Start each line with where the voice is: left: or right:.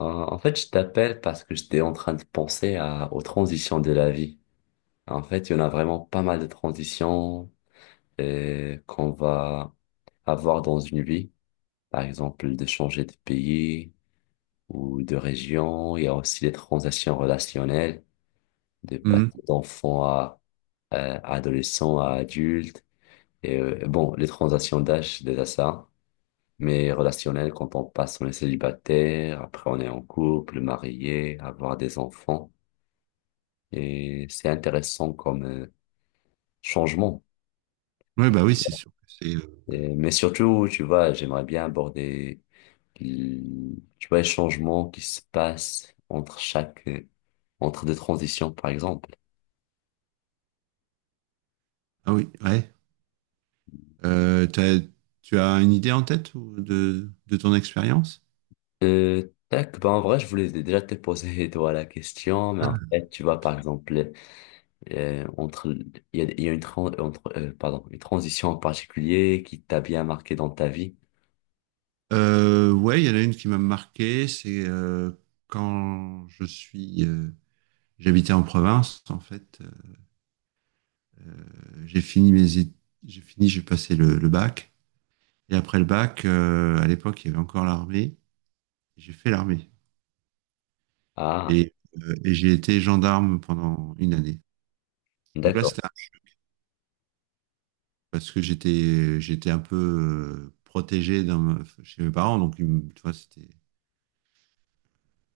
left: En fait, je t'appelle parce que j'étais en train de penser à, aux transitions de la vie. En fait, il y en a vraiment pas mal de transitions qu'on va avoir dans une vie. Par exemple, de changer de pays ou de région. Il y a aussi les transitions relationnelles, de passer
right: Mhm.
left: d'enfant à, adolescent à adulte. Et bon, les transitions d'âge, c'est déjà ça. Mais relationnelles, quand on passe, on est célibataire, après on est en couple, marié, avoir des enfants. Et c'est intéressant comme changement.
right: Ouais, bah oui, c'est sûr. Que C'est,
left: Mais surtout, tu vois, j'aimerais bien aborder, tu vois, les changements qui se passent entre chaque, entre deux transitions, par exemple.
right: ah oui, ouais. Euh, t'as- Tu as une idée en tête ou de ton expérience?
left: Tac, ben en vrai, je voulais déjà te poser, toi, la question, mais en fait, tu vois, par exemple, entre, il y a une, entre, pardon, une transition en particulier qui t'a bien marqué dans ta vie.
right: Ouais, il y en a une qui m'a marqué, c'est quand j'habitais en province, en fait, euh, j'ai fini j'ai fini, j'ai passé le bac, et après le bac, à l'époque, il y avait encore l'armée, j'ai fait l'armée,
left: Ah,
right: et, et j'ai été gendarme pendant une année. Donc là,
left: d'accord.
right: c'était parce que j'étais un peu protégé chez mes parents. Donc, tu vois, c'était...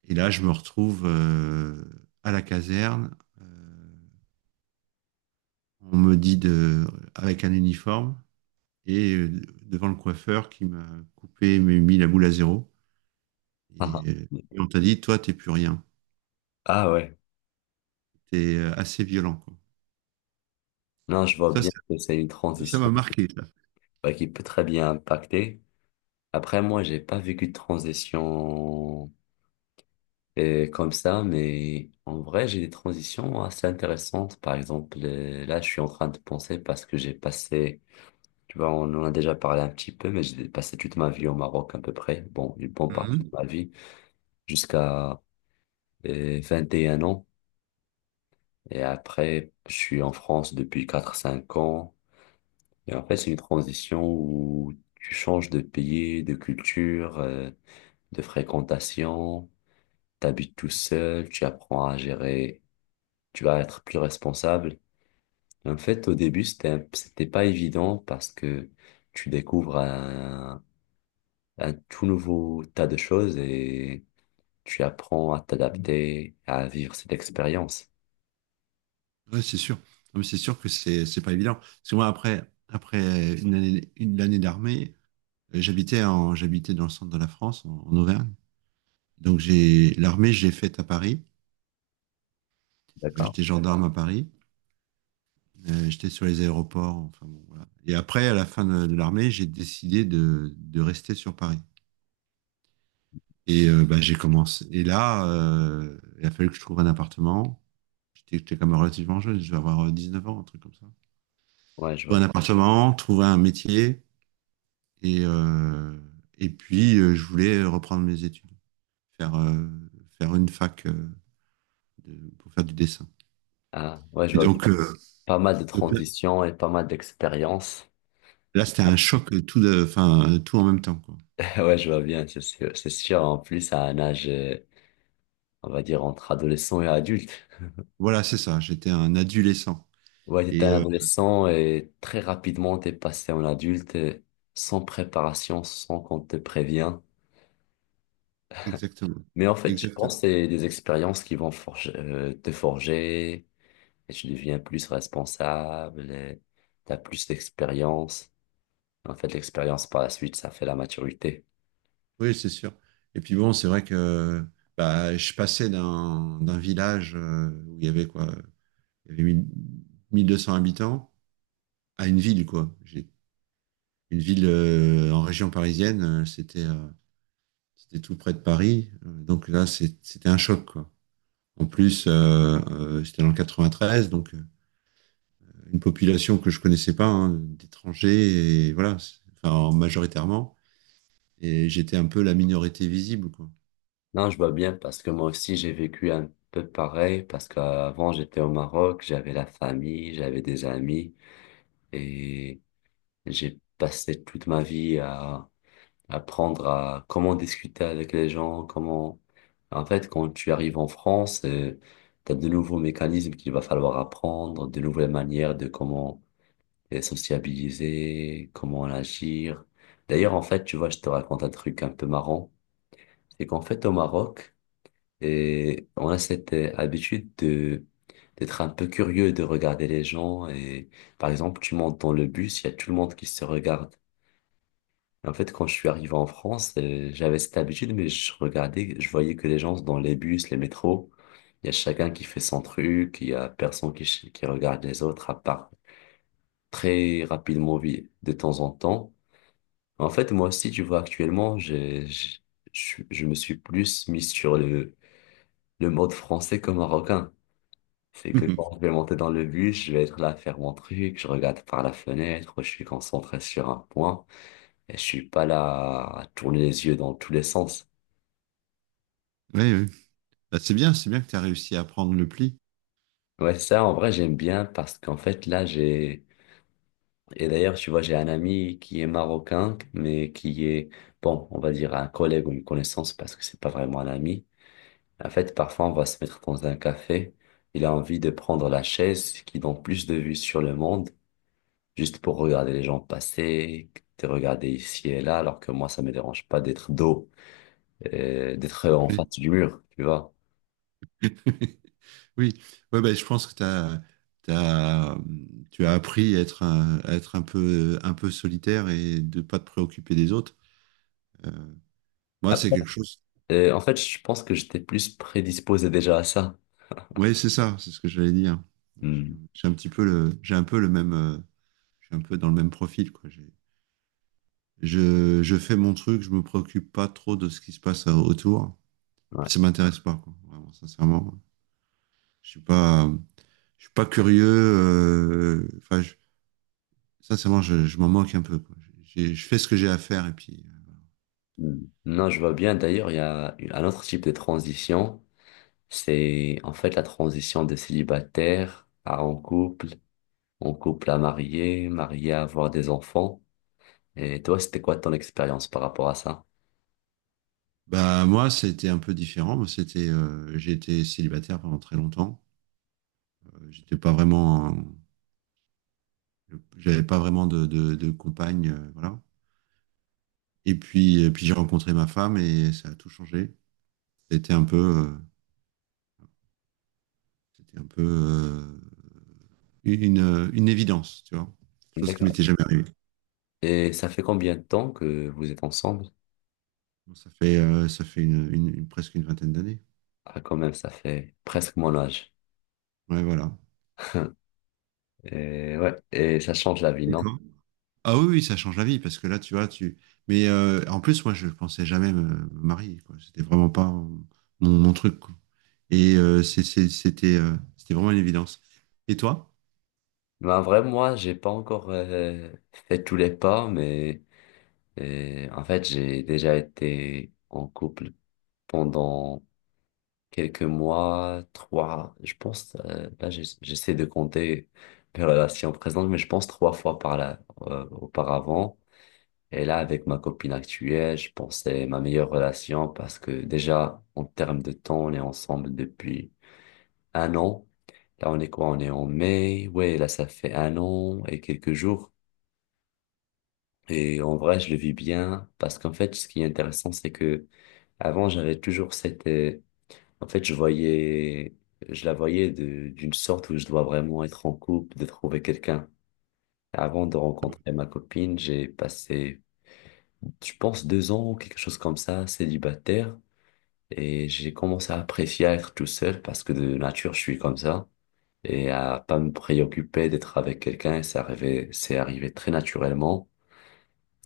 right: Et là, je me retrouve à la caserne, euh, on me dit avec un uniforme et devant le coiffeur qui m'a coupé, m'a mis la boule à zéro. Et on t'a dit, toi, t'es plus rien.
left: Ah ouais.
right: T'es assez violent, quoi.
left: Non, je
right: Donc
left: vois
right: ça,
left: bien que c'est une
right: ça m'a
left: transition.
right: marqué, ça.
left: Bah, qui peut très bien impacter. Après, moi, j'ai pas vécu de transition comme ça, mais en vrai, j'ai des transitions assez intéressantes. Par exemple, là, je suis en train de penser parce que j'ai passé, tu vois, on en a déjà parlé un petit peu, mais j'ai passé toute ma vie au Maroc à peu près. Bon, une bonne
right: Mhm.
left: partie de ma vie jusqu'à 21 ans. Et après, je suis en France depuis quatre cinq ans. Et en fait, c'est une transition où tu changes de pays, de culture, de fréquentation, t'habites tout seul, tu apprends à gérer, tu vas être plus responsable. En fait, au début, c'était pas évident parce que tu découvres un tout nouveau tas de choses et tu apprends à t'adapter, à vivre cette expérience.
right: Ouais, c'est sûr. Non, mais c'est sûr que c'est pas évident. Parce que moi, après, après une année, d'armée, j'habitais dans le centre de la France, en Auvergne. Donc, l'armée, j'ai faite à Paris.
left: D'accord.
right: J'étais gendarme à Paris. J'étais sur les aéroports. Enfin, bon, voilà. Et après, à la fin de l'armée, j'ai décidé de rester sur Paris. Et bah, j'ai commencé. Et là, il a fallu que je trouve un appartement. J'étais quand même relativement jeune, je vais avoir 19 ans, un truc comme ça.
left: Ouais, je vois.
right: Trouver un appartement, trouver un métier. Et, euh, et puis, je voulais reprendre mes études, faire, euh, faire une fac pour faire du dessin.
left: Ah, ouais, je
right: Et
left: vois pas mal de
right: donc
left: transitions et pas mal d'expériences.
right: là, c'était un choc, tout, tout en même temps, quoi.
left: Ouais, je vois bien, c'est sûr. C'est sûr, en plus, à un âge, on va dire, entre adolescent et adulte.
right: Voilà, c'est ça, j'étais un adolescent.
left: Ouais, t'étais
right: Et
left: un
right: euh,
left: adolescent et très rapidement t'es passé en adulte et sans préparation, sans qu'on te prévient.
right: exactement,
left: Mais en fait, je pense
right: Exactement.
left: que c'est des expériences qui vont forger, te forger et tu deviens plus responsable et t'as plus d'expérience. En fait, l'expérience par la suite, ça fait la maturité.
right: Oui, c'est sûr. Et puis bon, c'est vrai que bah, je passais d'un village où il y avait quoi, il y avait 1000 1200 habitants à une ville, quoi. J'ai Une ville en région parisienne, c'était tout près de Paris. Donc là, c'était un choc, quoi. En plus, c'était dans le 93, donc une population que je connaissais pas, hein, d'étrangers et voilà, enfin majoritairement. Et j'étais un peu la minorité visible, quoi.
left: Non, je vois bien parce que moi aussi j'ai vécu un peu pareil parce qu'avant j'étais au Maroc, j'avais la famille, j'avais des amis et j'ai passé toute ma vie à apprendre à comment discuter avec les gens, comment... En fait, quand tu arrives en France, t'as de nouveaux mécanismes qu'il va falloir apprendre, de nouvelles manières de comment sociabiliser, comment agir. D'ailleurs, en fait, tu vois, je te raconte un truc un peu marrant. C'est qu'en fait, au Maroc, et on a cette habitude de d'être un peu curieux, de regarder les gens. Et par exemple, tu montes dans le bus, il y a tout le monde qui se regarde. En fait, quand je suis arrivé en France, j'avais cette habitude, mais je regardais, je voyais que les gens dans les bus, les métros, il y a chacun qui fait son truc, il y a personne qui regarde les autres, à part très rapidement de temps en temps. En fait, moi aussi, tu vois, actuellement, je me suis plus mis sur le mode français que marocain. C'est que quand je vais monter dans le bus, je vais être là à faire mon truc, je regarde par la fenêtre, je suis concentré sur un point et je suis pas là à tourner les yeux dans tous les sens.
right: Oui, oui. Bah, c'est bien que tu as réussi à prendre le pli.
left: Ouais, ça, en vrai, j'aime bien parce qu'en fait, là, et d'ailleurs, tu vois, j'ai un ami qui est marocain, mais qui est, bon, on va dire un collègue ou une connaissance parce que c'est pas vraiment un ami. En fait, parfois, on va se mettre dans un café, il a envie de prendre la chaise qui donne plus de vue sur le monde, juste pour regarder les gens passer, te regarder ici et là, alors que moi, ça me dérange pas d'être dos, d'être en face
right: Oui,
left: du mur, tu vois.
right: oui. Ouais, bah, je pense que t'as, tu as appris à être à être un peu solitaire et de pas te préoccuper des autres. Euh, Moi, c'est
left: Après,
right: quelque chose.
left: en fait, je pense que j'étais plus prédisposé déjà à ça.
right: Oui, c'est ça, c'est ce que j'allais dire. J'ai
left: Hmm,
right: j'ai un petit peu j'ai un peu le même, je suis un peu dans le même profil, quoi. Je fais mon truc, je me préoccupe pas trop de ce qui se passe autour. Et puis
left: ouais.
right: ça m'intéresse pas, quoi. Vraiment, sincèrement. Je suis pas, je suis pas curieux. Sincèrement, je m'en moque un peu, quoi. Je fais ce que j'ai à faire et puis.
left: Hmm. Non, je vois bien. D'ailleurs, il y a une- un autre type de transition. C'est en fait la transition de célibataire à en couple à marié, marié à avoir des enfants. Et toi, c'était quoi ton expérience par rapport à ça?
right: Bah moi, c'était un peu différent. Moi, c'était, j'ai été célibataire pendant très longtemps. J'étais pas j'avais pas vraiment de compagne, voilà. Et puis, j'ai rencontré ma femme et ça a tout changé. C'était un peu, euh, c'était un peu euh, une, évidence, tu vois, chose qui
left: D'accord.
right: m'était jamais arrivée.
left: Et ça fait combien de temps que vous êtes ensemble?
right: Bon, ça fait presque une vingtaine d'années.
left: Ah, quand même, ça fait presque mon âge.
right: Ouais, voilà.
left: Et ouais, et ça change la vie,
right: Et
left: non?
right: toi? Ah oui, oui, ça change la vie parce que là, tu vois, tu. Mais en plus, moi, je pensais jamais me marier, quoi. C'était vraiment pas mon truc, quoi. Et c'était vraiment une évidence. Et toi?
left: Mais en vrai, moi, j'ai pas encore fait tous les pas, mais en fait, j'ai déjà été en couple pendant quelques mois, trois, je pense, là, j'essaie de compter mes relations présentes, mais je pense trois fois par là, auparavant. Et là, avec ma copine actuelle, je pense que c'est ma meilleure relation parce que déjà, en termes de temps, on est ensemble depuis un an. Là, on est quoi? On est en mai. Ouais, là, ça fait un an et quelques jours. Et en vrai, je le vis bien parce qu'en fait, ce qui est intéressant, c'est que avant, j'avais toujours cette, en fait, je voyais, je la voyais de- d'une sorte où je dois vraiment être en couple, de trouver quelqu'un. Avant de rencontrer ma copine, j'ai passé, je pense, deux ans, quelque chose comme ça, célibataire. Et j'ai commencé à apprécier à être tout seul parce que de nature, je suis comme ça. Et à pas me préoccuper d'être avec quelqu'un, c'est arrivé très naturellement.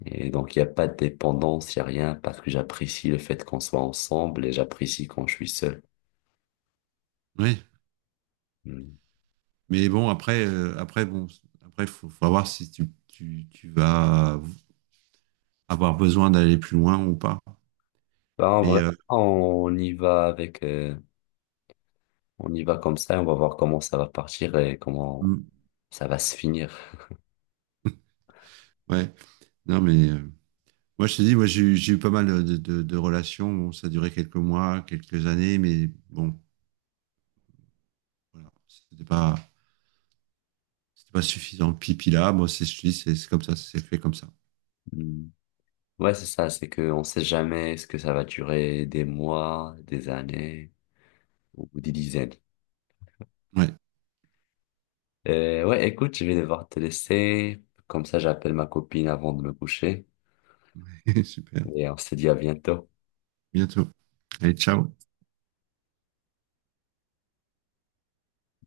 left: Et donc, il n'y a pas de dépendance, il n'y a rien parce que j'apprécie le fait qu'on soit ensemble et j'apprécie quand je suis seul.
right: Oui.
left: Hmm.
right: Mais bon, après, faut voir si tu vas avoir besoin d'aller plus loin ou pas.
left: Bah, en vrai,
right: Mais
left: on y va avec, euh, on y va comme ça et on va voir comment ça va partir et comment
right: mm,
left: ça va se finir.
right: ouais, non, mais Moi, je te dis, moi, j'ai eu pas mal de relations. Bon, ça a duré quelques mois, quelques années, mais bon. Voilà. C'était pas suffisant. Pipi là, moi, c'est, je te dis, c'est comme ça, c'est fait comme ça.
left: Hmm. Ouais, c'est ça, c'est qu'on ne sait jamais ce que ça va durer, des mois, des années ou des dizaines.
right: Ouais,
left: Ouais, écoute, je vais devoir te laisser. Comme ça, j'appelle ma copine avant de me coucher.
right: super.
left: Et on se dit à bientôt.
right: Bientôt. Allez, ciao.